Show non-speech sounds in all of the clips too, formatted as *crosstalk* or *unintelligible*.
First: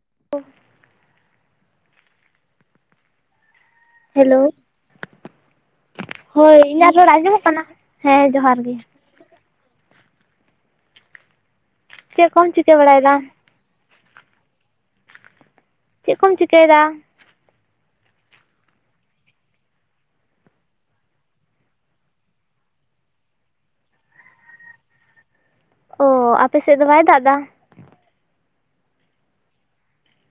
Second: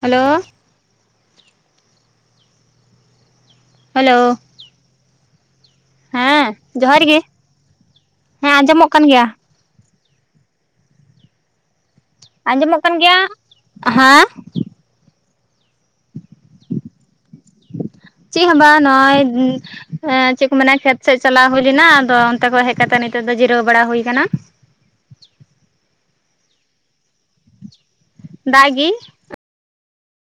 Hello hello ᱦᱮᱸ ᱦᱳᱭ ᱤᱧᱟᱹᱜ ᱡᱚᱦᱟᱨ ᱨᱚᱲ ᱜᱮ ᱟᱸᱡᱚᱢᱚᱜ ᱠᱟᱱᱟ ᱦᱮᱸ ᱡᱚᱦᱟᱨ ᱜᱮ ᱠᱟᱱ ᱜᱮᱭᱟ ᱪᱮᱫ ᱠᱚᱢ ᱪᱤᱠᱟᱹ ᱟᱸᱡᱚᱢᱚᱜ ᱠᱟᱱ ᱵᱟᱲᱟᱭᱮᱫᱟ ᱜᱮᱭᱟ ᱦᱮᱸ ᱪᱮᱫ ᱠᱚᱢ ᱪᱤᱠᱟᱹᱭᱮᱫᱟ *inaudible* ᱪᱮᱫ ᱦᱚᱸ ᱵᱟᱝ ᱱᱚᱜᱼᱚᱭ ᱮᱸ ᱪᱮᱫ ᱠᱚ ᱢᱮᱱᱟ ᱠᱷᱮᱛ ᱥᱮᱮᱫ ᱪᱟᱞᱟᱣ ᱦᱩᱭ ᱞᱮᱱᱟ ᱟᱫᱚ ᱚᱱᱛᱮ ᱠᱷᱚᱱ ᱦᱮᱡ ᱠᱟᱛᱮᱜ ᱱᱤᱛᱚᱜ ᱫᱚ ᱡᱤᱨᱟᱹᱣ ᱵᱟᱲᱟ ᱦᱩᱭ ᱟᱠᱟᱱᱟ ᱚᱻ ᱟᱯᱮ ᱥᱮᱫ ᱫᱚ ᱵᱟᱭ ᱫᱟᱜ ᱮᱫᱟ᱾ *inaudible* ᱫᱟᱜ ᱜᱤ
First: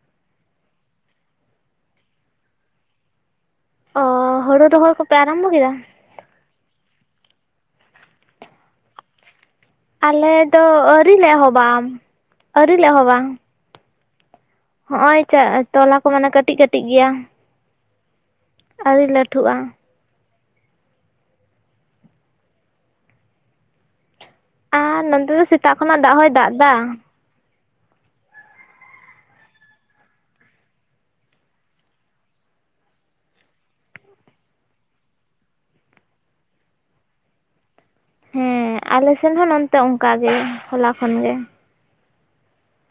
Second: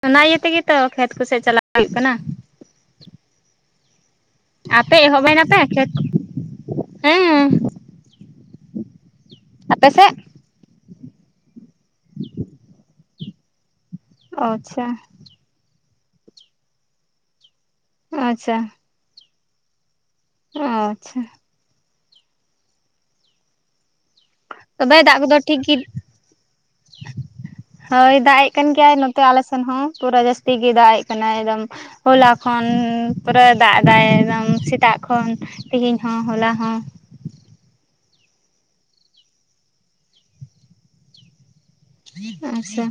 ᱚᱱᱟ ᱤᱭᱟᱹ ᱛᱮᱜᱮᱛᱚ ᱠᱷᱮᱛ ᱠᱚᱥᱮᱫ ᱪᱟᱞᱟᱜ ᱦᱩᱭᱩᱜ ᱠᱟᱱᱟ᱾ ᱚ ᱦᱩᱲᱩ ᱨᱚᱦᱚᱩ ᱟᱯᱮ ᱠᱚᱯᱮ ᱮᱦᱚᱵ ᱟᱨᱟᱢᱵᱚ ᱮᱱᱟᱯᱮ ᱠᱮᱫᱟ ᱠᱷᱮᱛ ᱦᱮᱸ ᱟᱯᱮ ᱥᱮᱫ ᱟᱞᱮ ᱫᱚ ᱟᱹᱣᱨᱤ ᱞᱮ ᱮᱦᱚᱵᱟ ᱟᱹᱣᱨᱤ ᱞᱮ ᱮᱦᱚᱵᱟ ᱚ ᱦᱚᱜᱚᱭ ᱪᱟᱜ ᱛᱚᱞᱟ ᱠᱚ ᱢᱟᱱᱮ ᱠᱟᱹᱴᱤᱡ ᱠᱟᱹᱴᱤᱡ ᱜᱮᱭᱟ ᱟᱪᱷᱟ ᱟᱣᱨᱤ ᱞᱟᱹᱴᱷᱩᱼᱟ ᱟᱪᱪᱷᱟ ᱛᱚᱵᱮ ᱟᱨ ᱫᱟᱜ ᱱᱚᱛᱮ ᱠᱚᱫᱚ ᱫᱚ ᱴᱷᱤᱠ ᱜᱮ ᱥᱮᱛᱟᱜ ᱠᱷᱚᱱᱟᱜ ᱫᱟᱜ ᱦᱚᱭ ᱫᱟᱜ ᱮᱫᱟ ᱦᱳᱭ ᱫᱟᱜ ᱮᱜ ᱠᱟᱱ ᱜᱮᱭᱟᱭ ᱱᱚᱛᱮ ᱟᱞᱮ ᱥᱮᱱ ᱦᱚ ᱯᱩᱨᱟᱹ ᱡᱟᱹᱥᱛᱤ ᱜᱮᱭ ᱫᱟᱜ ᱮᱜ ᱠᱟᱱᱟᱭ ᱮᱠᱫᱚᱢ ᱦᱚᱞᱟ ᱠᱷᱚᱱ ᱯᱩᱨᱟᱹ ᱫᱟᱜ ᱮᱫᱟᱭ ᱮᱠᱫᱚᱢ ᱥᱮᱛᱟᱜ ᱠᱷᱚᱱ ᱛᱮᱦᱮᱧ ᱦᱚᱸ ᱦᱚᱞᱟ ᱦᱚᱸ ᱦᱮ ᱟᱞᱮ ᱥᱮᱱ ᱦᱚᱸ ᱱᱚᱱᱛᱮ ᱚᱱᱠᱟ ᱜᱮ ᱦᱚᱞᱟ ᱠᱷᱚᱱ ᱜᱮ ᱟᱪᱪᱷᱟ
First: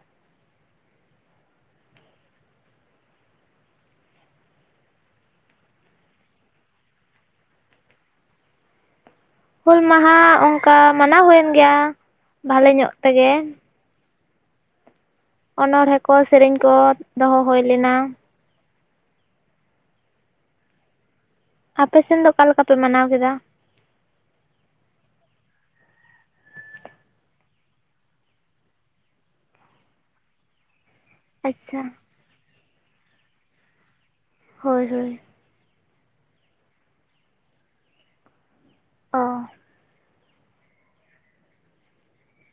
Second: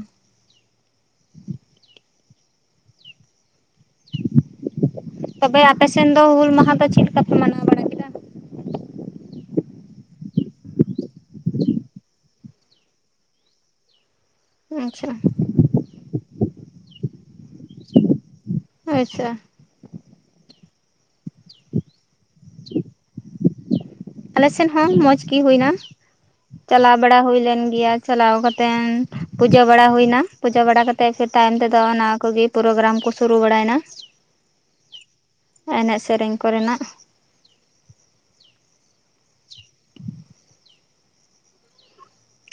ᱛᱚᱵᱮ ᱟᱯᱮ ᱥᱮᱱ ᱫᱚ ᱦᱩᱞ ᱢᱟᱦᱟ ᱫᱚ ᱪᱮᱫ ᱞᱮᱠᱟ ᱯᱮ ᱢᱟᱱᱟᱣ ᱵᱟᱲᱟᱭ ᱦᱩᱞ ᱢᱟᱦᱟ ᱚᱱᱠᱟ ᱢᱟᱱᱟᱣ ᱦᱩᱭᱮᱱ ᱜᱮᱭᱟ ᱵᱷᱟᱞᱮ ᱧᱚᱜ ᱛᱮᱜᱮ ᱟᱪᱷᱟ ᱚᱱᱚ ᱴᱷᱮᱠᱚ ᱥᱮᱨᱮᱧ ᱠᱚ ᱫᱚᱦᱚ ᱦᱩᱭ ᱞᱮᱱᱟ *inaudible* ᱟᱪᱪᱷᱟ ᱟᱯᱮᱥᱮᱱ ᱫᱚ ᱚᱠᱟ ᱞᱮᱠᱟ ᱯᱮ ᱢᱟᱱᱟᱣ ᱠᱮᱫᱟ ᱟᱞᱮᱥᱮᱫ ᱦᱚᱸ ᱢᱚᱸᱡᱽ ᱜᱤ ᱦᱩᱭ ᱮᱱᱟ ᱪᱟᱞᱟᱣ ᱵᱟᱲᱟ ᱦᱩᱭ ᱞᱮᱱ ᱜᱮᱭᱟ ᱪᱟᱞᱟᱣ ᱠᱟᱛᱮᱱ ᱯᱩᱡᱟᱹ ᱵᱟᱲᱟ ᱦᱩᱭᱱᱟ ᱯᱩᱡᱟᱹ ᱵᱟᱲᱟ ᱠᱟᱛ ᱛᱮ ᱥᱮᱛᱟᱜ ᱮᱱᱛᱮᱫᱚ ᱟᱪᱪᱷᱟ ᱚᱱᱟ ᱠᱚᱜᱮ ᱯᱨᱳᱜᱮᱨᱟᱢ ᱠᱚ ᱥᱩᱨᱩ ᱵᱟᱲᱟᱭᱮᱱᱟ ᱦᱳᱭ ᱦᱳᱭ ᱮᱱᱮᱡ ᱥᱮᱨᱮᱧ ᱠᱚᱨᱮᱱᱟᱜ ᱚ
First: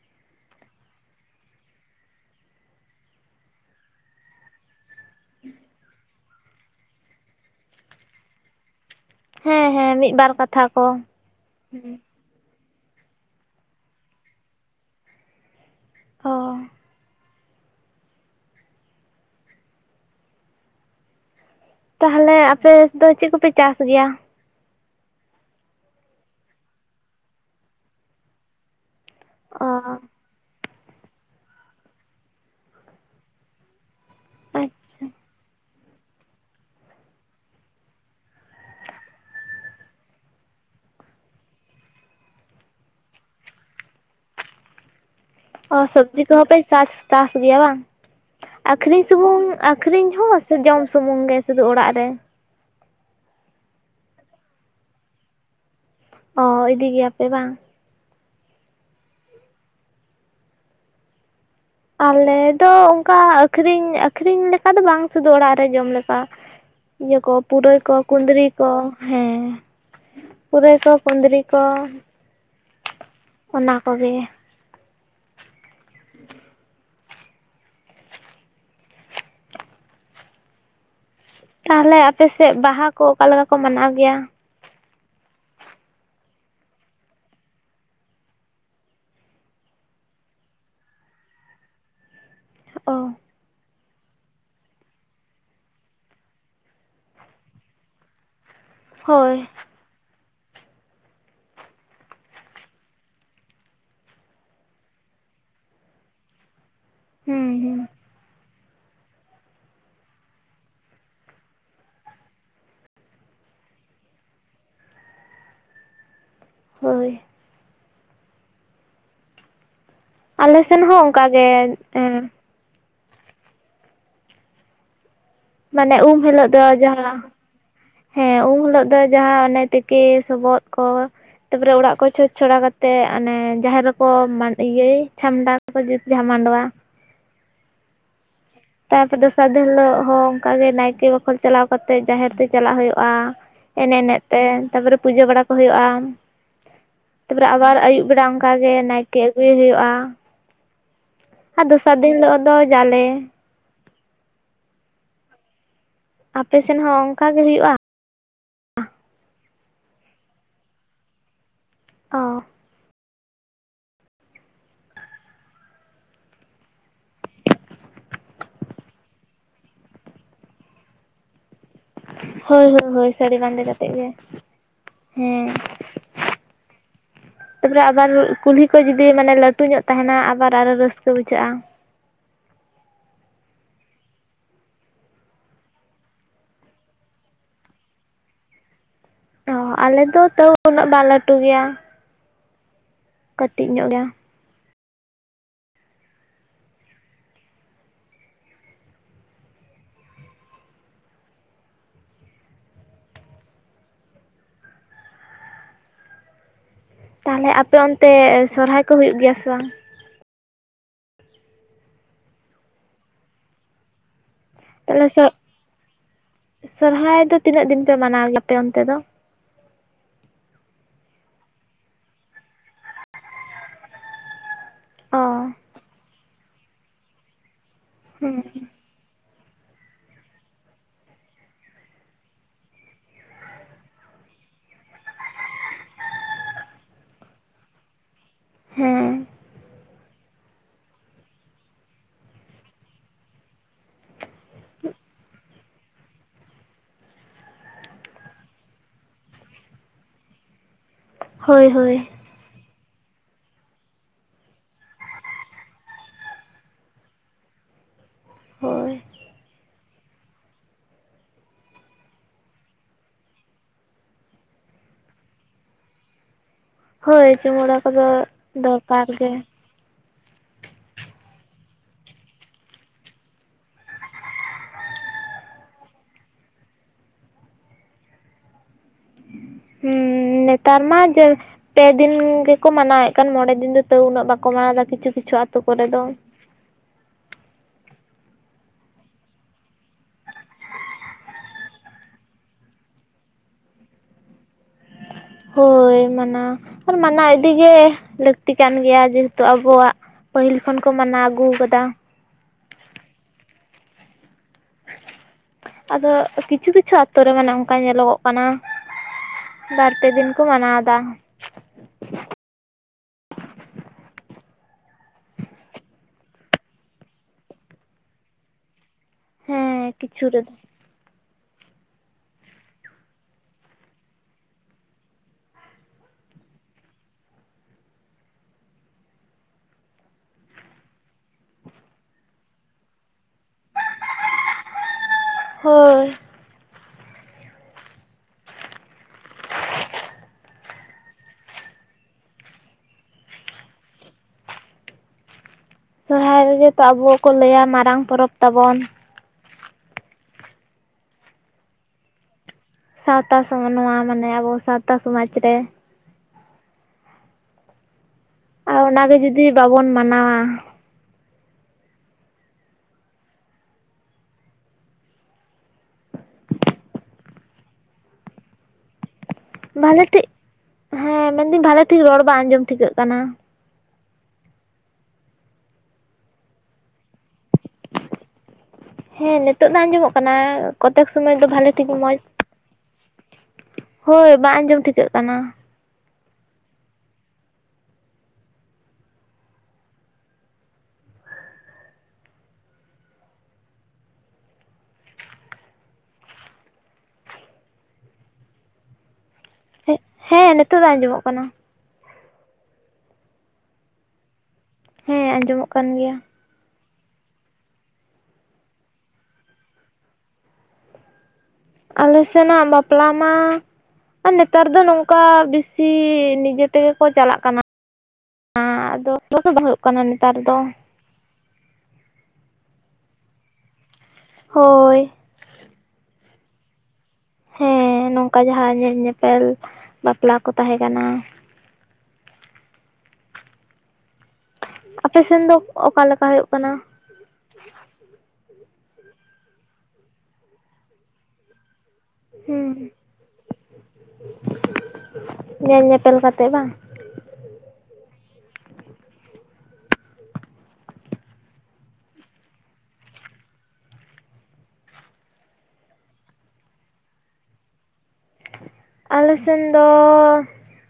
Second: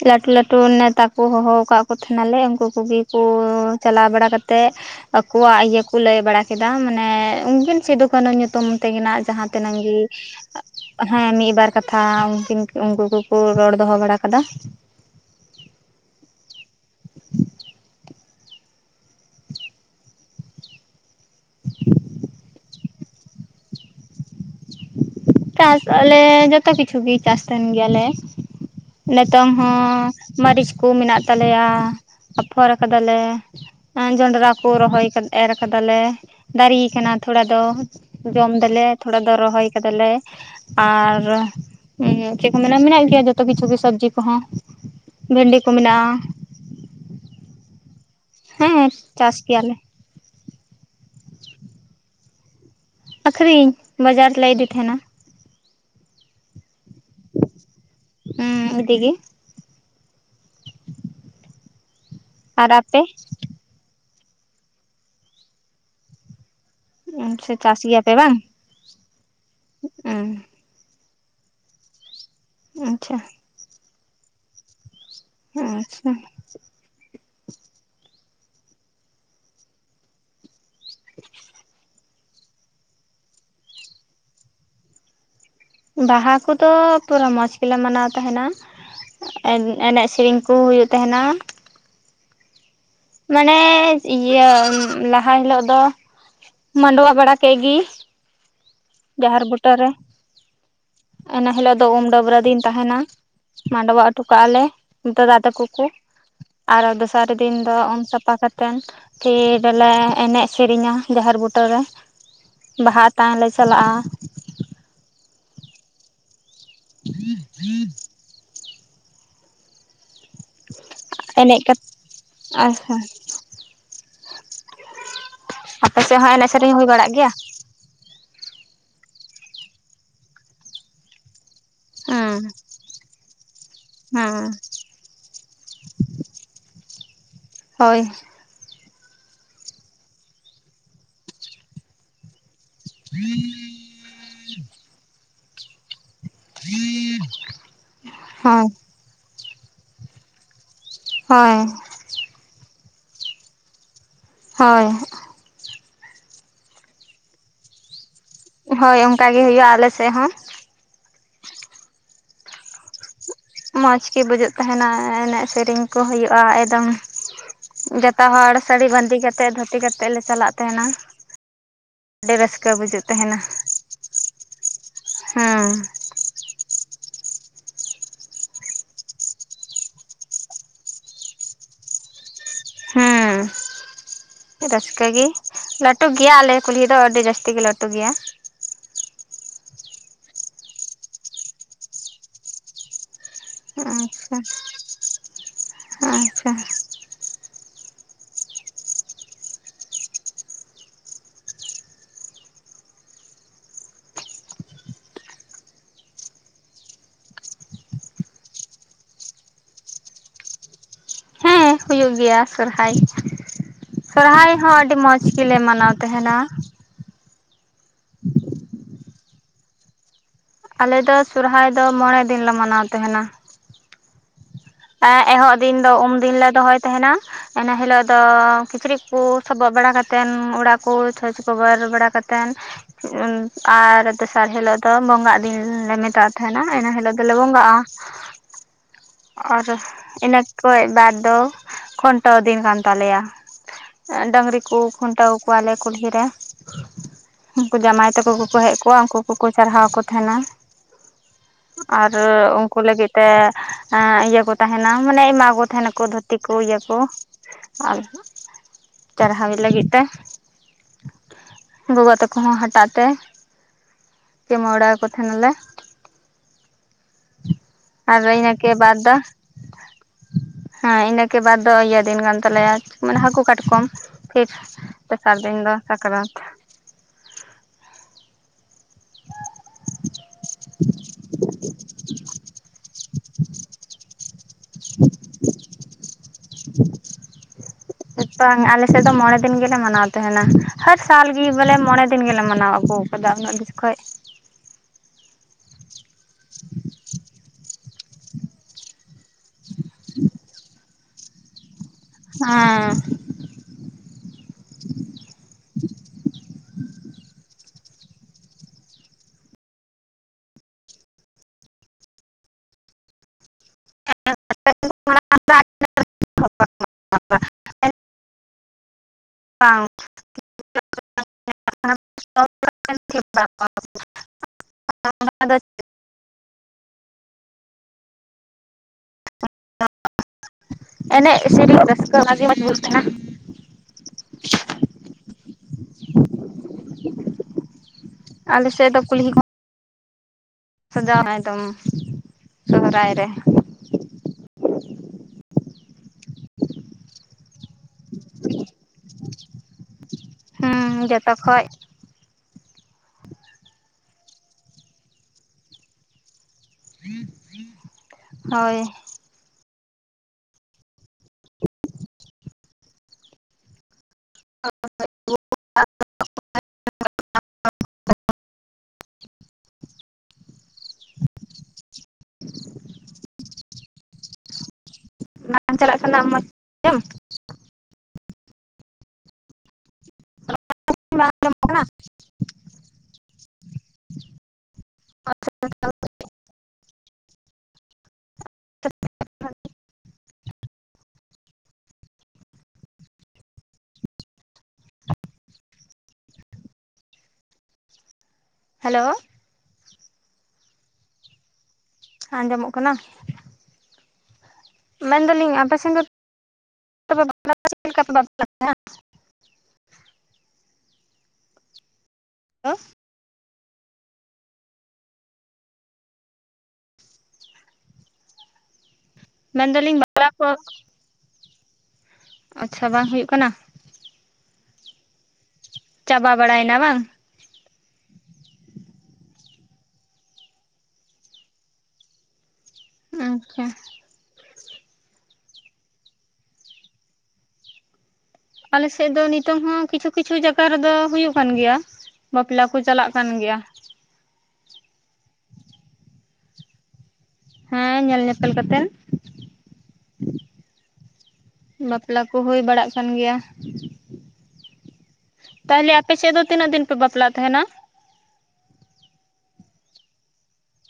ᱞᱟᱹᱴᱩ ᱞᱟᱹᱴᱩ ᱱᱮᱛᱟ ᱠᱚ ᱦᱚᱦᱚ ᱟᱠᱟᱫ ᱠᱚ ᱛᱟᱦᱮᱸᱱᱟᱞᱮ ᱩᱱᱠᱩ ᱠᱚᱜᱮ ᱠᱚ ᱪᱟᱞᱟᱣ ᱵᱟᱲᱟ ᱠᱟᱛᱮᱫ ᱟᱠᱚᱣᱟᱜ ᱤᱭᱟᱹ ᱠᱚ ᱞᱟᱹᱭ ᱵᱟᱲᱟ ᱠᱮᱫᱟ ᱢᱟᱱᱮ ᱩᱱᱠᱤᱱ ᱥᱤᱫᱩ ᱠᱟᱹᱱᱩ ᱧᱩᱛᱩᱢ ᱛᱮᱜᱮ ᱱᱟᱜ ᱡᱟᱦᱟᱸ ᱦᱮᱸ ᱛᱤᱱᱟᱹᱝ ᱜᱮ ᱦᱮᱸ ᱢᱤᱫ ᱵᱟᱨ ᱠᱟᱛᱷᱟ ᱠᱚ ᱦᱮᱸ ᱢᱤᱫᱵᱟᱨ ᱠᱟᱛᱷᱟ ᱩᱱᱠᱤᱱ ᱩᱱᱝᱠᱩ ᱠᱚᱠᱚ ᱨᱚᱲ ᱫᱚᱦᱚ ᱵᱟᱲᱟ ᱟᱠᱟᱫ ᱚ *inaudible* ᱛᱟᱦᱚᱞᱮ ᱟᱯᱮ ᱫᱚ ᱪᱮᱫ ᱠᱚᱯᱮ ᱪᱟᱥ ᱜᱮᱭᱟ ᱪᱟᱥ ᱟᱞᱮ ᱡᱚᱛᱚ ᱠᱤᱪᱷᱩ ᱜᱮ ᱪᱟᱥ ᱛᱟᱦᱮᱱ ᱜᱮᱭᱟᱞᱮ ᱱᱤᱛᱚᱝ ᱚ ᱦᱚᱸ ᱢᱟᱹᱨᱤᱪ ᱠᱚ ᱢᱮᱱᱟᱜ ᱛᱟᱞᱮᱭᱟ ᱟᱯᱷᱚᱨ ᱟᱠᱟᱫᱟᱞᱮ ᱡᱚᱱᱰᱨᱟ ᱠᱚ ᱨᱚᱦᱚᱭ ᱟᱪᱪᱷᱟ ᱠᱟᱫᱮ ᱮᱨᱨᱟ ᱠᱟᱫᱟᱞᱮ ᱫᱟᱨᱤᱭ ᱠᱟᱱᱟ ᱛᱷᱚᱲᱟ ᱫᱚ ᱡᱚᱢ ᱫᱟᱞᱮ ᱛᱷᱚᱲᱟ ᱫᱚ ᱨᱚᱦᱚᱭ ᱠᱟᱫᱟᱞᱮ ᱟᱨ ᱪᱮᱫ ᱠᱚ ᱢᱮᱱᱟ ᱢᱮᱱᱟᱜ ᱜᱮᱭᱟ ᱡᱚᱛᱚ ᱠᱤᱪᱷᱩ ᱜᱮ ᱥᱚᱵᱡᱤ ᱠᱚᱦᱚ ᱚ ᱥᱚᱵᱽᱡᱤ ᱠᱚᱦᱚᱸ ᱯᱮ ᱪᱟᱥ ᱪᱟᱥ ᱜᱮᱭᱟ ᱵᱟᱝ ᱦᱮᱸ ᱟᱹᱠᱷᱨᱤᱧ ᱪᱟᱥ ᱥᱩᱢᱩᱝ ᱜᱮᱭᱟᱞᱮ ᱟᱹᱠᱷᱨᱤᱧ ᱦᱚᱸ ᱥᱮ ᱡᱚᱢ ᱥᱩᱢᱩᱝ ᱜᱮ ᱥᱩᱫᱷᱩ ᱚᱲᱟᱜ ᱨᱮ ᱟᱠᱷᱨᱤᱧ ᱵᱟᱡᱟᱨ ᱞᱮ ᱤᱫᱤ ᱛᱟᱦᱮᱱᱟ ᱚᱻ ᱤᱫᱤ ᱜᱮᱭᱟᱯᱮ ᱵᱟᱝ ᱦᱩᱸ ᱤᱫᱤ ᱜᱮ ᱟᱞᱮ ᱫᱚ ᱟᱨ ᱟᱯᱮ ᱚᱱᱠᱟ ᱟᱹᱷᱨᱤᱧ ᱞᱮᱠᱟ ᱫᱚ ᱵᱟᱝ ᱥᱩᱫᱩ ᱚᱲᱟᱜ ᱨᱮ ᱡᱚᱢ ᱞᱮᱠᱟ ᱤᱭᱟᱹ ᱠᱚ ᱥᱮ ᱯᱩᱨᱟᱹᱭ ᱪᱟᱥ ᱠᱚ ᱜᱮᱭᱟᱯᱮ ᱵᱟᱝ ᱠᱩᱸᱫᱽᱨᱤ ᱠᱚ ᱦᱮᱸ ᱯᱩᱨᱟᱹᱭ ᱠᱚ ᱠᱩᱱᱫᱨᱤ ᱠᱚ ᱟᱪᱪᱷᱟ ᱚᱱᱟ ᱠᱚᱜᱮ ᱟᱪᱪᱷᱟ *inaudible* ᱛᱟᱦᱚᱞᱮ ᱟᱯᱮᱥᱮᱫ ᱵᱟᱦᱟ ᱠᱚ ᱚᱠᱟᱞᱮᱠᱟ ᱠᱚ ᱢᱟᱱᱟᱣ ᱜᱮᱭᱟ ᱵᱟᱦᱟ ᱠᱚᱫᱚ ᱯᱩᱨᱟᱹ ᱢᱚᱸᱡᱽ ᱜᱮᱞᱮ ᱢᱟᱱᱟᱣ ᱛᱟᱦᱮᱱᱟ ᱮᱱᱮᱡ ᱥᱮᱨᱮᱧ ᱠᱩ ᱦᱩᱭᱩᱜ ᱛᱟᱦᱮᱱᱟ ᱚ ᱢᱟᱱᱮ ᱤᱭᱟᱹ ᱞᱟᱦᱟ ᱦᱤᱞᱳᱜ ᱫᱚ ᱢᱟᱱᱰᱣᱟ ᱵᱟᱲᱟ ᱠᱮᱫ ᱜᱮ ᱦᱳᱭ ᱡᱟᱦᱮᱨ ᱵᱩᱴᱟᱹᱨᱮ ᱤᱱᱟ. ᱦᱤᱞᱳᱜ ᱫᱚ ᱩᱢᱼ ᱰᱟᱹᱵᱽᱨᱟᱹ ᱫᱤᱱ ᱛᱟᱦᱮᱱᱟ᱾ ᱢᱟᱱᱰᱣᱟ ᱦᱚᱴᱚ ᱠᱟᱜᱼᱟ ᱞᱮ ᱫᱟᱫᱟ ᱛᱟᱠᱚ ᱠᱚ ᱟᱨ ᱫᱚᱥᱟᱨ ᱦᱩᱸ ᱫᱤᱱ ᱫᱚ ᱦᱩᱸ ᱩᱢ ᱥᱟᱯᱷᱟ ᱠᱟᱛᱮ *inaudible* ᱮᱱᱮᱡ ᱥᱮᱨᱮᱧᱟ ᱡᱟᱦᱮᱨ ᱵᱩᱴᱟᱹᱨᱮ ᱵᱟᱦᱟ ᱟᱛᱟᱝ ᱞᱮ ᱪᱟᱞᱟᱜᱼᱟ ᱦᱳᱭ *unintelligible* ᱟᱞᱮ ᱥᱮᱱ ᱦᱚᱸ ᱚᱱᱠᱟᱜᱮ ᱮᱱᱮᱡ ᱠᱟᱛᱮ ᱟᱪᱪᱷᱟ ᱢᱟᱱᱮ ᱟᱯᱮ ᱩᱢ ᱥᱮᱫ ᱦᱚᱸ ᱦᱤᱞᱳᱜ ᱮᱱᱮᱡ ᱫᱚ ᱥᱮᱨᱮᱧ ᱦᱩᱭ ᱵᱟᱲᱟᱜ ᱡᱟᱦᱟᱸ ᱜᱮᱭᱟ ᱦᱮᱸ ᱩᱱ ᱦᱤᱞᱚᱜ ᱫᱚ ᱡᱟᱦᱟᱸ ᱚᱱᱮ ᱛᱤᱠᱤ ᱥᱚᱵᱚᱫ ᱠᱚ ᱛᱟᱯᱚᱨᱮ ᱚᱲᱟᱜ ᱠᱚ ᱪᱷᱚᱸᱪ ᱦᱮᱸ ᱪᱷᱚᱲᱟ ᱠᱟᱛᱮᱫ ᱚᱱᱮ ᱡᱟᱦᱮᱨ ᱨᱮᱠᱚ ᱦᱮᱸ ᱤᱭᱟᱹᱭ ᱪᱷᱟᱢᱰᱟ ᱠᱚ ᱡᱩᱛ ᱡᱟᱦᱟᱸ ᱢᱟᱱᱰᱣᱟ ᱦᱳᱭ ᱛᱟᱨᱯᱚᱨᱮ ᱫᱚᱥᱟᱨ ᱫᱤᱱ ᱦᱤᱞᱳᱜ ᱦᱚᱸ ᱚᱱᱠᱟᱜᱮ ᱱᱟᱭᱠᱮ ᱵᱟᱠᱷᱳᱚᱞ ᱪᱟᱞᱟᱣ ᱠᱟᱛᱮᱜ ᱡᱟᱦᱮᱨ ᱛᱮ ᱪᱟᱞᱟᱣ ᱦᱩᱭᱩᱜᱼᱟ᱾ ᱮᱱᱮᱡ ᱮᱱᱮᱡ ᱛᱮ ᱛᱟᱯᱚᱨᱮ ᱯᱩᱡᱟᱹ ᱵᱟᱲᱟ ᱠᱚ ᱦᱩᱭᱩᱜᱼᱟ ᱛᱟᱯᱚᱨᱮ ᱟᱵᱟᱨ ᱟᱭᱩᱵ ᱵᱮᱲᱟ ᱚᱱᱠᱟ ᱦᱳᱭ ᱜᱮ ᱱᱟᱭᱠᱮ ᱟᱜᱩᱭᱮ ᱦᱩᱭᱩᱜᱼᱟ᱾ ᱦᱳᱭ ᱟᱨ ᱫᱚᱥᱟᱨ ᱫᱤᱱ ᱦᱤᱞᱳᱜ ᱫᱚ ᱡᱟᱞᱮ ᱦᱳᱭ ᱟᱯᱮᱥᱮᱱ ᱦᱚᱸ ᱚᱱᱠᱟ ᱜᱮ ᱦᱩᱭᱩᱜᱼᱟ ᱦᱳᱭ ᱚᱱᱠᱟ ᱜᱮ ᱦᱩᱭᱩᱜ ᱟ ᱟᱞᱮᱥᱮᱫ ᱦᱚᱸ ᱚ ᱢᱚᱡᱽ ᱜᱮ ᱵᱩᱡᱩᱜ ᱛᱟᱦᱮᱱᱟ ᱮᱱᱮᱡ ᱥᱮᱨᱮᱧ ᱠᱚ ᱦᱩᱭᱩᱜᱼᱟ ᱮᱠᱫᱚᱢ ᱡᱚᱛᱚ ᱦᱚᱲ ᱥᱟᱹᱲᱤ ᱵᱟᱸᱫᱮ ᱠᱟᱛᱮᱫ ᱫᱷᱩᱛᱤ ᱠᱟᱛᱮᱫ ᱞᱮ ᱪᱟᱞᱟᱜ ᱛᱟᱦᱮᱱᱟ᱾ ᱟᱹᱰᱤ ᱦᱳᱭ ᱨᱟᱹᱥᱠᱟᱹ ᱦᱳᱭ ᱵᱩᱡᱩᱜ ᱦᱳᱭ ᱥᱟᱹᱲᱤ ᱛᱟᱦᱮᱱᱟ ᱵᱟᱸᱫᱮ ᱠᱟᱛᱮᱫ ᱜᱮ ᱦᱮᱸ ᱛᱟᱯᱚᱨᱮ ᱟᱵᱟᱨ ᱠᱩᱞᱦᱤ ᱠᱚ ᱡᱩᱫᱤ ᱢᱟᱱᱮ ᱞᱟᱹᱴᱩ ᱧᱚᱜ ᱛᱟᱦᱮᱱᱟ ᱟᱵᱟᱨ ᱟᱨᱚ ᱨᱟᱹᱥᱠᱟᱹ ᱵᱩᱡᱷᱟᱹᱜᱼᱟ᱾ ᱦᱮᱸ ᱨᱟᱹᱥᱠᱟᱹ ᱜᱮ ᱞᱟᱹᱴᱩ ᱜᱮᱭᱟ ᱟᱞᱮ ᱠᱩᱞᱦᱤ ᱫᱚ ᱟᱹᱰᱤ ᱡᱟᱹᱥᱛᱤ ᱜᱮ ᱞᱟᱹᱴᱩ ᱜᱮᱭᱟ ᱚ ᱟᱞᱮ ᱫᱚ ᱛᱟᱹᱣ ᱩᱱᱟᱹᱜ ᱵᱟᱝ ᱞᱟᱹᱴᱩ ᱜᱮᱭᱟ ᱠᱟᱹᱴᱤᱡ ᱧᱚᱜ ᱜᱮᱭᱟ *inaudible* ᱦᱮᱸ ᱦᱮᱸ ᱛᱟᱦᱚᱞᱮ ᱟᱯᱮ ᱚᱱᱛᱮ ᱥᱚᱨᱦᱟᱭ ᱠᱚ ᱦᱩᱭᱩᱜ ᱜᱮᱭᱟ ᱥᱮ ᱵᱟᱝ? ᱦᱮᱸ ᱦᱩᱭᱩᱜ ᱜᱮᱭᱟ ᱥᱚᱨᱦᱟᱭ ᱥᱚᱨᱦᱟᱭ ᱦᱚᱸ ᱟᱹᱰᱤ ᱛᱟᱦᱚᱞᱮ ᱢᱚᱡᱽ ᱥᱚᱨ ᱜᱮᱞᱮ ᱢᱟᱱᱟᱣ ᱛᱟᱦᱮᱱᱟ ᱥᱚᱨᱦᱟᱭ ᱫᱚ ᱛᱤᱱᱟᱹᱜ ᱫᱤᱱ ᱯᱮ ᱢᱟᱱᱟᱣ ᱜᱮᱭᱟᱯᱮ ᱚᱱᱛᱮ ᱫᱚ ᱟᱞᱮ ᱫᱚ ᱥᱚᱨᱦᱟᱭ ᱫᱚ ᱢᱚᱬᱮ ᱫᱤᱱ ᱞᱮᱮ ᱢᱟᱱᱟᱣ ᱛᱟᱦᱮᱱᱟ᱾ ᱮᱦᱚᱵ ᱚ ᱫᱤᱱ ᱫᱚ ᱩᱢ ᱫᱤᱱ ᱞᱮ ᱫᱚᱦᱚᱭ ᱛᱟᱦᱮᱱᱟ ᱤᱱᱟᱹ ᱦᱤᱞᱳᱜ ᱫᱚ ᱦᱮᱸ ᱠᱤᱪᱨᱤᱡ ᱠᱚ ᱥᱚᱵᱚᱜ ᱵᱟᱲᱟ ᱠᱟᱛᱮᱱ ᱚᱲᱟᱜ ᱠᱚ ᱪᱷᱚᱸᱪ ᱪᱷᱚᱵᱚᱨ ᱵᱟᱲᱟ ᱠᱟᱛᱮᱱ ᱟᱨ ᱫᱚᱥᱟᱨ ᱦᱤᱞᱳᱜ ᱫᱚ ᱵᱚᱸᱜᱟᱜ ᱫᱤᱱ ᱞᱮ ᱢᱮᱛᱟᱜ ᱛᱟᱦᱮᱱᱟ ᱤᱱᱟᱹ ᱦᱤᱞᱳᱜ ᱫᱚᱞᱮ ᱵᱚᱸᱜᱟᱜᱼᱟ ᱦᱮᱸ ᱟᱨ ᱤᱱᱟᱹ ᱠᱷᱚᱡ ᱵᱟᱫᱽ ᱫᱚ ᱠᱷᱩᱱᱴᱟᱹᱣ ᱫᱤᱱ ᱠᱟᱱ ᱛᱟᱞᱮᱭᱟ ᱰᱟᱹᱝᱨᱤ ᱠᱚ ᱠᱷᱩᱱᱴᱟᱹᱣ ᱠᱚᱣᱟᱞᱮ ᱠᱩᱞᱦᱤ ᱨᱮ ᱩᱱᱠᱩ ᱡᱟᱶᱟᱭ ᱛᱟᱠᱚ ᱠᱚᱠᱚ ᱦᱮᱡ ᱠᱚᱜᱼᱟ ᱩᱱᱠᱩ ᱠᱚᱠᱚ ᱥᱟᱨᱦᱟᱣ ᱠᱚ ᱛᱟᱦᱮᱱᱟ ᱦᱳᱭ ᱦᱳᱭ *inaudible* ᱩᱱᱠᱩ ᱞᱟᱹᱜᱤᱫ ᱛᱮ ᱮᱸᱻ ᱤᱭᱟᱹ ᱠᱚ ᱛᱟᱦᱮᱱᱟ ᱢᱟᱱᱮ ᱮᱢᱟ ᱠᱚ ᱛᱟᱦᱮᱱᱟᱠᱚ ᱫᱷᱩᱛᱤ ᱠᱚ ᱤᱭᱟᱹ ᱠᱚ ᱟᱨ ᱦᱳᱭ ᱪᱟᱨᱦᱟᱣᱤ ᱞᱟᱹᱜᱤᱫ ᱛᱮ ᱜᱚᱜᱚ ᱛᱟᱠᱚ ᱦᱚᱸ ᱦᱟᱴᱟᱜ ᱛᱮ ᱪᱩᱢᱟᱹᱲ ᱟᱠᱚ ᱛᱟᱦᱮᱱᱟᱞᱮ ᱦᱳᱭ ᱪᱩᱢᱟᱹᱲᱟ ᱠᱚᱫᱚ ᱟᱨ ᱤᱱᱟᱹᱠᱮ ᱵᱟᱫᱽ ᱫᱚᱨᱠᱟᱨ ᱫᱚ ᱜᱮ ᱦᱮᱸ ᱤᱱᱟᱹ ᱠᱮ ᱵᱟᱫ ᱫᱚ ᱤᱭᱟᱹ ᱫᱤᱱ ᱠᱟᱱ ᱛᱟᱞᱮᱭᱟ ᱢᱟᱱᱮ ᱦᱟᱹᱠᱩ ᱠᱟᱴᱠᱚᱢ *inaudible* ᱛᱮᱥᱟᱨ ᱫᱤᱱ ᱫᱚ ᱥᱟᱠᱨᱟᱛ ᱦᱩᱸ ᱱᱮᱛᱟᱨ ᱢᱟ ᱡᱟ ᱼᱼ ᱯᱮ ᱫᱤᱱ ᱜᱮᱠᱚ ᱢᱟᱱᱟᱣᱮᱫ ᱠᱟᱱ ᱢᱚᱬᱮ ᱫᱤᱱ ᱫᱚ ᱛᱟᱹᱣ ᱩᱱᱟᱹᱜ ᱵᱟᱠᱚ ᱢᱟᱱᱟᱣᱮᱫᱟ ᱠᱤᱪᱷᱩ ᱠᱤᱪᱷᱩ ᱟᱹᱛᱳ ᱠᱚᱨᱮ ᱫᱚ *inaudible* ᱵᱟᱝ ᱟᱞᱮ ᱥᱮᱫ ᱫᱚ ᱢᱚᱬᱮ ᱫᱤᱱ ᱜᱮᱞᱮ ᱢᱟᱱᱟᱣ ᱛᱟᱦᱮᱱᱟ ᱦᱚᱨ ᱥᱟᱞ ᱜᱮ ᱵᱚᱞᱮ ᱢᱚᱬᱮ ᱫᱤᱱ ᱜᱮᱞᱮ ᱢᱟᱱᱟᱣᱟ ᱟᱹᱜᱩ ᱼᱼ ᱠᱟᱫᱟ ᱩᱱᱟᱹᱜ *inaudible* ᱦᱳᱭ ᱢᱟᱱᱟ ᱟᱨ ᱢᱟᱱᱟᱣ ᱤᱫᱤᱜᱮ ᱞᱟᱹᱠᱛᱤ ᱠᱟᱱ ᱜᱮᱭᱟ ᱡᱮᱦᱮ ᱼᱼ ᱛᱚ ᱟᱵᱚᱣᱟᱜ ᱯᱟᱹᱦᱤᱞ ᱠᱷᱚᱱ ᱠᱚ ᱢᱟᱱᱟᱣ ᱟᱹᱜᱩ ᱠᱟᱫᱟ. ᱚᱸᱻᱚᱸ ᱟᱫᱚ ᱠᱤᱪᱷᱩ ᱠᱤᱪᱷᱩ ᱟᱛᱳ ᱨᱮ ᱢᱟᱱᱮ ᱚᱱᱠᱟ ᱧᱮᱞᱚᱜᱚᱜ ᱠᱟᱱᱟ ᱵᱟᱨᱯᱮ ᱫᱤᱱ ᱠᱚ ᱢᱟᱱᱟᱣᱫᱟ *inaudible* ᱦᱮᱸ ᱠᱤᱪᱷᱩ ᱨᱮᱫᱚ *inaudible* *unintelligible* *inaudible* ᱮᱱᱮᱡ ᱥᱮᱨᱮᱧ ᱨᱟᱹᱥᱠᱟᱹ ᱚᱱᱟ ᱜᱮ ᱢᱚᱡᱽ *inaudible* ᱛᱟᱦᱮᱱᱟ ᱦᱳᱭ ᱟᱞᱮ ᱥᱮᱫ ᱫᱚ ᱠᱩᱞᱦᱤ ᱠᱚ ᱥᱟᱡᱟᱣᱟ ᱮᱫᱚᱢ ᱥᱚᱦᱚᱨᱟᱭ ᱨᱮ ᱥᱚᱦᱚᱨᱟᱭ ᱨᱮᱜᱮ ᱛᱚ ᱟᱵᱚ ᱠᱚ ᱞᱟᱹᱭᱟ ᱢᱟᱨᱟᱝ ᱯᱚᱨᱚᱵᱽ ᱛᱟᱵᱚᱱ ᱦᱩᱢᱻ ᱡᱚᱛᱚ ᱠᱷᱚᱡ ᱥᱟᱶᱛᱟ ᱥᱚᱢᱟᱱ ᱱᱚᱣᱟ ᱢᱟᱱᱮ ᱟᱵᱚ ᱥᱟᱶᱛᱟ ᱥᱚᱢᱟᱡᱽ ᱨᱮ ᱦᱳᱭ ᱟᱨ ᱚᱱᱟᱜᱮ ᱡᱩᱫᱤ ᱵᱟᱵᱚᱱ ᱢᱟᱱᱟᱣᱟ *inaudible* ᱵᱷᱟᱞᱮ ᱴᱷᱤᱡ ᱦᱮᱸ ᱢᱮᱱᱫᱟᱹᱧ ᱵᱷᱟᱞᱮ ᱴᱷᱤᱠ ᱨᱚᱲ ᱵᱟᱝ ᱟᱸᱡᱚᱢ ᱴᱷᱤᱠᱟᱹᱜ ᱠᱟᱱᱟ *inaudible* ᱪᱟᱞᱟᱜ ᱠᱟᱱᱟ ᱢᱚᱡ *inaudible* ᱛᱮᱢ ᱦᱮᱸ ᱱᱤᱛᱳᱜᱱᱟ ᱟᱸᱡᱚᱢᱚᱜ ᱠᱟᱱᱟ ᱠᱚᱛᱮᱠ ᱵᱟᱝ ᱥᱚᱢᱚᱭ ᱫᱚ ᱟᱸᱡᱚᱢᱚᱜ ᱵᱷᱟᱞᱮ ᱠᱟᱱᱟ ᱴᱷᱤᱠ ᱢᱚᱸᱡᱽ ᱦᱳᱭ ᱵᱟᱝ ᱟᱸᱡᱚᱢ ᱴᱷᱤᱠᱟᱹᱜ ᱠᱟᱱᱟ *inaudible* *unintelligible* ᱦᱮᱞᱳ ᱦᱮᱸ ᱱᱤᱛᱚᱜ ᱫᱚ ᱟᱸᱡᱚᱢᱚᱜ ᱠᱟᱱᱟ ᱟᱸᱡᱚᱢᱚᱜ ᱠᱟᱱᱟ ᱦᱮᱸ ᱢᱮᱱᱫᱟᱞᱤᱧ ᱟᱸᱡᱚᱢᱚᱜ ᱟᱯᱮ ᱠᱟᱱ ᱥᱮᱱ ᱫᱚ ᱜᱮᱭᱟ ᱛᱚᱵᱮ *inaudible* ᱟᱞᱮ ᱥᱮᱱᱟᱜ ᱫᱚ ᱵᱟᱯᱞᱟ ᱢᱟ ᱟᱨ ᱱᱮᱛᱟᱨ ᱫᱚ ᱱᱚᱝᱠᱟ ᱵᱤᱥᱤ ᱱᱤᱡᱮ ᱛᱮᱜᱮ ᱠᱚ ᱪᱟᱞᱟᱜ ᱠᱟᱱᱟ ᱦᱮᱸ ᱟᱫᱚ *inaudible* ᱵᱟᱝ ᱦᱳᱭᱳᱜ ᱢᱮᱱᱫᱟᱞᱤᱧ ᱠᱟᱱᱟ ᱵᱟᱯᱞᱟ ᱱᱮᱛᱟᱨ ᱠᱚ ᱫᱚ ᱟᱪᱪᱷᱟ ᱵᱟᱝ ᱦᱩᱭᱩᱜ ᱠᱟᱱᱟ ᱦᱳᱭ ᱪᱟᱵᱟ ᱵᱟᱲᱟᱭᱱᱟ ᱵᱟᱝ? ᱦᱮᱸ ᱱᱚᱝᱠᱟ ᱡᱟᱦᱟᱸ ᱧᱮᱞ ᱧᱮᱯᱮᱞ ᱵᱟᱯᱞᱟ ᱠᱚ ᱛᱟᱦᱮᱸ ᱠᱟᱱᱟ ᱟᱪᱪᱷᱟ ᱟᱯᱮᱥᱮᱱ ᱫᱚ ᱚᱠᱟᱞᱮᱠᱟ ᱦᱳᱭᱳᱜ ᱠᱟᱱᱟ? ᱟᱞᱮᱥᱮᱫ ᱫᱚ ᱱᱤᱛᱚᱝ ᱦᱚᱸ ᱠᱤᱪᱷᱩ ᱠᱤᱪᱷᱩ ᱡᱟᱜᱟ ᱨᱮᱫᱚ ᱦᱩᱭᱩᱜ ᱠᱟᱱ ᱜᱮᱭᱟ ᱵᱟᱯᱞᱟ ᱠᱚ ᱦᱩᱸ ᱪᱟᱞᱟᱜ ᱠᱟᱱ ᱜᱮᱭᱟ *inaudible* ᱧᱮᱞ ᱧᱮᱯᱮᱞ ᱠᱟᱛᱮ ᱵᱟᱝ ᱦᱮᱸ ᱧᱮᱞ ᱧᱮᱯᱮᱞ ᱠᱟᱛᱮᱱ ᱵᱟᱯᱞᱟ ᱠᱩ ᱦᱩᱭ ᱵᱟᱲᱟᱜ ᱠᱟᱱ ᱜᱮᱭᱟ ᱛᱟᱦᱚᱞᱮ ᱟᱯᱮ ᱥᱮᱫ ᱫᱚ, ᱛᱤᱱᱟᱹᱜ ᱫᱤᱱ ᱯᱮ ᱵᱟᱯᱞᱟᱜ ᱛᱟᱦᱮᱱᱟ? ᱟᱞᱮ ᱥᱮᱱ ᱫᱚ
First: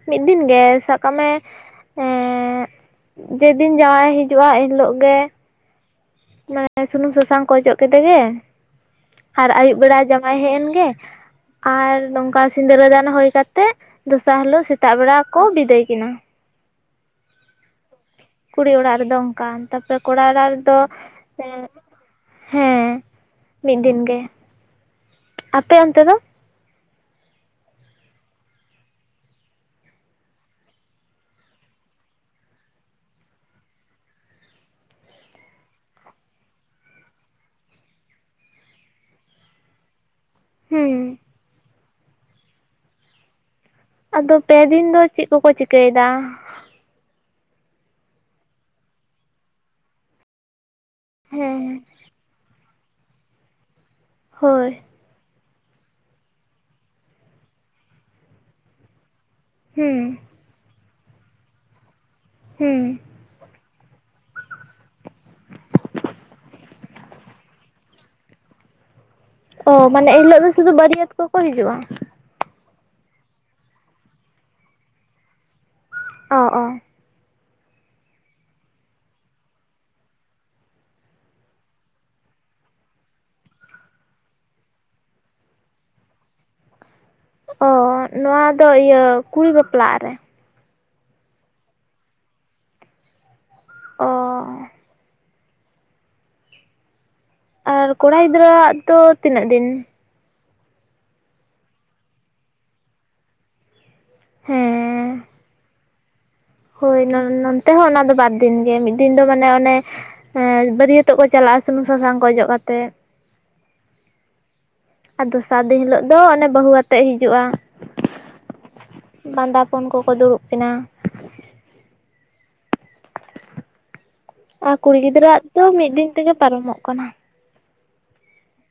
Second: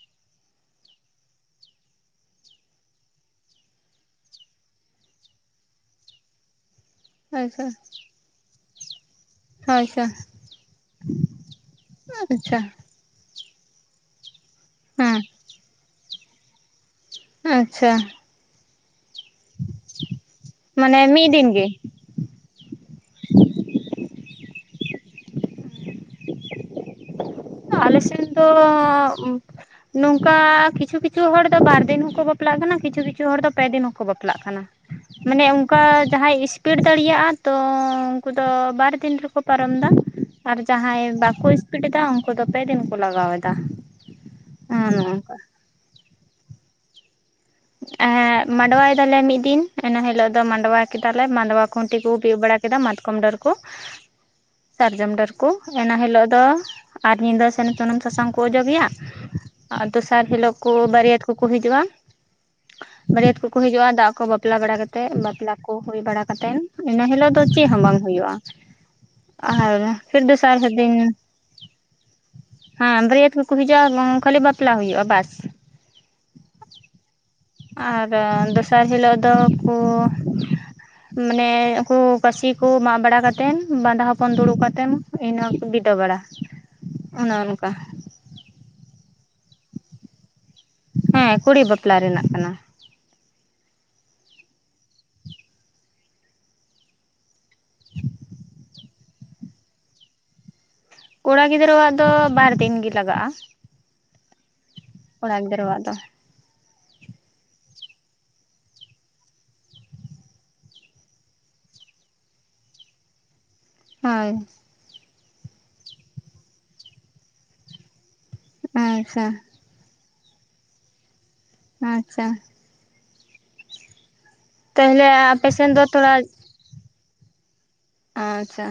ᱢᱤᱫ ᱫᱤᱱ ᱜᱮ ᱥᱟᱵ ᱠᱟᱜ ᱢᱮᱸ ᱡᱮ ᱫᱤᱱ ᱡᱟᱣᱟᱭ ᱦᱤᱡᱩᱜ-ᱟ ᱮᱱ ᱦᱤᱞᱳᱜ ᱜᱮ ᱢᱟᱱᱮ ᱥᱩᱱᱩᱢ ᱥᱟᱥᱟᱝ ᱠᱚ ᱟᱪᱪᱷᱟ ᱚᱡᱚᱜ ᱠᱮᱫᱮ ᱜᱮ ᱟᱨ ᱟᱭᱩᱵ ᱵᱮᱲᱟ ᱟᱪᱪᱷᱟ ᱡᱟᱣᱟᱭ ᱦᱮᱡ ᱮᱱ ᱜᱮ ᱟᱨ ᱱᱚᱝᱠᱟ ᱟᱪᱪᱷᱟ ᱥᱤᱸᱫᱽᱨᱟᱹᱫᱟᱱ ᱦᱳᱭ ᱠᱟᱛᱮᱜ ᱫᱚᱥᱟᱨ ᱦᱤᱞᱳᱜ ᱥᱮᱛᱟᱜ ᱵᱮᱲᱟ ᱦᱮᱸ ᱠᱚ ᱵᱤᱫᱟᱹᱭ ᱠᱤᱱᱟ ᱟᱪᱷᱟ ᱠᱩᱲᱤ ᱚᱲᱟᱜ ᱨᱮ ᱫᱚ ᱚᱱᱠᱟᱱ ᱛᱟᱨᱯᱚ ᱨᱮ ᱠᱚᱲᱟ ᱚᱲᱟᱜ ᱨᱮᱫᱚ ᱢᱟᱱᱮ ᱢᱤᱫ ᱫᱤᱱ ᱮᱜ ᱜᱮ ᱦᱮᱸ ᱢᱤᱫ ᱫᱤᱱ ᱜᱮ ᱟᱯᱮ ᱚᱱᱛᱮ ᱫᱚ ᱟᱞᱮ ᱥᱮᱱ ᱫᱚ ᱱᱚᱝᱠᱟ ᱠᱤᱪᱷᱩ ᱠᱤᱪᱷᱩ ᱦᱚᱲ ᱫᱚ ᱵᱟᱨ ᱫᱤᱱ ᱦᱚᱸ ᱠᱚ ᱵᱟᱯᱞᱟᱜ ᱠᱟᱱᱟ ᱠᱤᱪᱷᱩ ᱠᱤᱪᱷᱩ ᱦᱚᱲ ᱫᱚ ᱯᱮ ᱫᱤᱱ ᱦᱚᱸ ᱠᱚ ᱵᱟᱯᱞᱟᱜ ᱠᱟᱱᱟ ᱢᱟᱱᱮ ᱚᱱᱠᱟ ᱡᱟᱦᱟᱭ ᱤᱥᱯᱤᱰ ᱫᱟᱲᱤᱭᱟᱜ-ᱟ ᱛᱚ ᱩᱱᱠᱩ ᱫᱚ ᱵᱟᱨ ᱫᱤᱱ ᱨᱮ ᱠᱚ ᱯᱟᱨᱚᱢ ᱫᱟ ᱟᱨ ᱦᱩᱸ ᱡᱟᱦᱟᱭ ᱵᱟᱠᱚ ᱤᱥᱯᱤᱴ ᱮᱫᱟᱹ ᱩᱱᱠᱩ ᱫᱚ ᱯᱮ ᱫᱤᱱ ᱠᱚ ᱞᱟᱜᱟᱣ ᱮᱫᱟᱹ ᱟᱫᱚ ᱯᱮ ᱫᱤᱱ ᱫᱚ ᱪᱮᱫ ᱠᱚᱠᱚ ᱪᱤᱠᱟ ᱭᱮᱫᱟᱹ ᱮ ᱢᱟᱸᱰᱣᱟᱭ ᱭᱮᱫᱟᱞᱮ ᱢᱤᱫ ᱫᱤᱱ ᱤᱱᱟ ᱦᱤᱞᱳᱜ ᱫᱚ ᱢᱟᱸᱰᱣᱟ ᱠᱮᱫᱟᱞᱮ ᱢᱟᱸᱰᱣᱟ ᱦᱮᱸ ᱠᱷᱩᱱᱴᱤ ᱠᱚ ᱵᱤᱫ ᱵᱟᱲᱟ ᱠᱮᱫ ᱠᱮᱫᱟ ᱢᱟᱛᱠᱚᱢ ᱰᱟᱹᱨ ᱠᱚ ᱦᱳᱭ ᱥᱟᱨᱡᱚᱢ ᱰᱟᱹᱨ ᱠᱚ, ᱮᱱᱟ ᱦᱤᱞᱳᱜ ᱫᱚ, ᱟᱨ ᱧᱤᱫᱟᱹ ᱥᱮᱱ ᱥᱩᱱᱩᱢ ᱥᱟᱥᱟᱝ ᱠᱚ ᱚᱡᱚ ᱜᱮᱭᱟ᱾ ᱟᱨ ᱦᱩᱸ ᱫᱚᱥᱟᱨ ᱦᱤᱞᱳᱜ ᱠᱚ ᱵᱟᱹᱨᱭᱟᱹᱛ ᱠᱚᱠᱚ ᱦᱤᱡᱩᱜ-ᱟ ᱦᱮᱸ ᱵᱟᱹᱨᱭᱟᱹᱛ ᱠᱚᱠᱚ ᱦᱤᱡᱩᱜ-ᱟ ᱫᱟᱜ ᱠᱚ ᱵᱟᱯᱞᱟ ᱵᱟᱲᱟ ᱠᱟᱛᱮᱫ ᱵᱟᱯᱞᱟ ᱠᱚ ᱦᱩᱭ ᱵᱟᱲᱟ ᱠᱟᱛᱮᱫ ᱤᱱᱟᱹ ᱦᱤᱞᱳᱜ ᱫᱚ ᱪᱮᱫ ᱦᱚᱸ ᱵᱟᱝ ᱦᱩᱭᱩᱜ-ᱟ ᱚ ᱢᱟᱱᱮ ᱮᱱᱦᱤᱞᱳᱜ ᱫᱚ ᱥᱩᱫᱩ ᱫᱤᱱ ᱵᱟᱹᱨᱭᱟᱹᱛ ᱠᱚᱠᱚ ᱦᱤᱡᱩᱜ-ᱟ? ᱦᱮᱸ ᱵᱟᱹᱨᱭᱟᱹᱛ ᱠᱚᱠᱚ ᱦᱤᱡᱩᱜ-ᱟ ᱠᱷᱟᱞᱤ ᱵᱟᱯᱞᱟ ᱦᱩᱭᱩᱜ-ᱟ ᱵᱟᱥ ᱚ ᱚ ᱟᱨ ᱫᱚᱥᱟᱨ ᱦᱤᱞᱳᱜ ᱫᱚ ᱠᱩ ᱢᱟᱱᱮ ᱩᱜᱠᱩ ᱠᱟᱹᱥᱤ ᱠᱚ ᱢᱟᱜ ᱵᱟᱲᱟ ᱠᱟᱛᱮᱫ ᱵᱟᱸᱫᱟ ᱦᱚᱯᱚᱱ ᱫᱩᱲᱩᱵ ᱠᱟᱛᱮᱢ ᱤᱱᱟ ᱠᱚ ᱵᱤᱫᱟᱹ ᱵᱟᱲᱟ ᱚᱱᱮ ᱚ ᱚᱱᱠᱟ ᱱᱚᱣᱟ ᱫᱚ ᱤᱭᱟᱹ ᱠᱩᱲᱤ ᱵᱟᱯᱞᱟᱜ ᱨᱮ᱾ ᱦᱮᱸ ᱠᱩᱲᱤ, ᱵᱟᱯᱞᱟ ᱨᱮᱱᱟᱜ ᱠᱟᱱᱟ᱾ ᱚ ᱟᱨ ᱠᱚᱲᱟ ᱜᱤᱫᱽᱨᱟᱹ ᱣᱟᱜ ᱫᱚ ᱛᱤᱱᱟᱹᱜ ᱫᱤᱱ? ᱠᱚᱲᱟ ᱜᱤᱫᱽᱨᱟᱹᱣᱟᱜ ᱫᱚ, ᱵᱟᱨ ᱫᱤᱱ ᱜᱮ ᱞᱟᱜᱟᱜ-ᱟ᱾ ᱦᱮᱸ ᱠᱚᱲᱟ ᱜᱤᱫᱽᱨᱟᱹ ᱣᱟᱜ ᱫᱚ ᱦᱳᱭ ᱱᱚᱱ ᱛᱮ ᱦᱚᱸ ᱚᱱᱟ ᱫᱚ ᱵᱟᱨ ᱫᱤᱱ ᱜᱮ ᱢᱤᱫ ᱫᱤᱱ ᱫᱚ ᱢᱟᱱᱮ ᱚᱱᱮ ᱦᱮᱸ ᱵᱟᱹᱨᱭᱟᱹᱛ ᱚᱜ ᱠᱚ ᱪᱟᱞᱟᱜ-ᱟ ᱥᱩᱱᱩᱢ ᱥᱟᱥᱟᱝ ᱠᱚ ᱚᱡᱚᱜ ᱠᱟᱛᱮᱫ ᱦᱩ ᱟᱨ ᱫᱚᱥᱟᱨ ᱫᱤᱱ ᱦᱤᱞᱳᱜ ᱫᱚ, ᱚᱱᱮ ᱵᱟᱦᱩ ᱟᱛᱮᱜ ᱦᱤᱡᱩᱜ-ᱟ᱾ ᱟᱪᱪᱷᱟ ᱵᱟᱸᱫᱟ ᱯᱚᱱ ᱠᱚᱠᱚ ᱫᱩᱲᱩᱵ ᱠᱤᱱᱟ ᱟᱸᱪᱷᱟ ᱟᱨ ᱠᱩᱲᱤ ᱛᱟᱦᱚᱞᱮ ᱜᱤᱫᱽᱨᱟᱹ ᱣᱟᱜ ᱟᱯᱮ ᱫᱚ ᱥᱮᱱ ᱢᱤᱫ ᱫᱤᱱ ᱛᱷᱚᱲᱟ ᱛᱮ ᱜᱮ ᱯᱟᱨᱚᱢᱚᱜ ᱠᱟᱱᱟ ᱟᱪᱪᱷᱟ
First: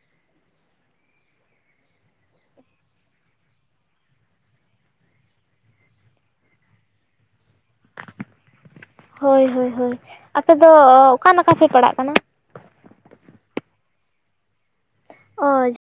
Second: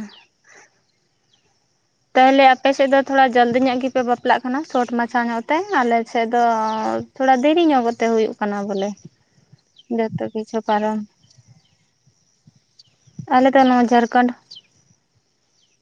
ᱛᱟᱦᱟᱞᱮ ᱟᱯᱮ ᱥᱮᱫ ᱫᱚ ᱛᱷᱚᱲᱟ ᱡᱚᱞᱫᱤ ᱧᱚᱜ ᱜᱮᱯᱮ ᱵᱟᱯᱞᱟᱜ ᱠᱟᱱᱟ, ᱥᱚᱴ ᱢᱟᱪᱷᱟ ᱧᱚᱜ ᱛᱮ, ᱟᱞᱮ ᱥᱮᱫ ᱫᱚ ᱛᱷᱚᱲᱟ ᱫᱤᱨᱤ ᱧᱚᱜ ᱠᱟᱛᱮ ᱦᱩᱭᱩᱜ ᱠᱟᱱᱟ ᱵᱚᱞᱮ ᱦᱳᱭ ᱦᱳᱭ ᱦᱳᱭ ᱡᱚᱛᱚ ᱟᱯᱮ ᱠᱤᱪᱷᱩ ᱫᱚ ᱯᱟᱨᱚᱢ ᱚᱠᱟ ᱱᱟᱠᱷᱟ ᱯᱮ ᱯᱟᱲᱟᱜ ᱠᱟᱱᱟ ᱟᱞᱮ ᱫᱚ ᱱᱚᱣᱟ ᱡᱷᱟᱨᱠᱷᱚᱱᱰ ᱚ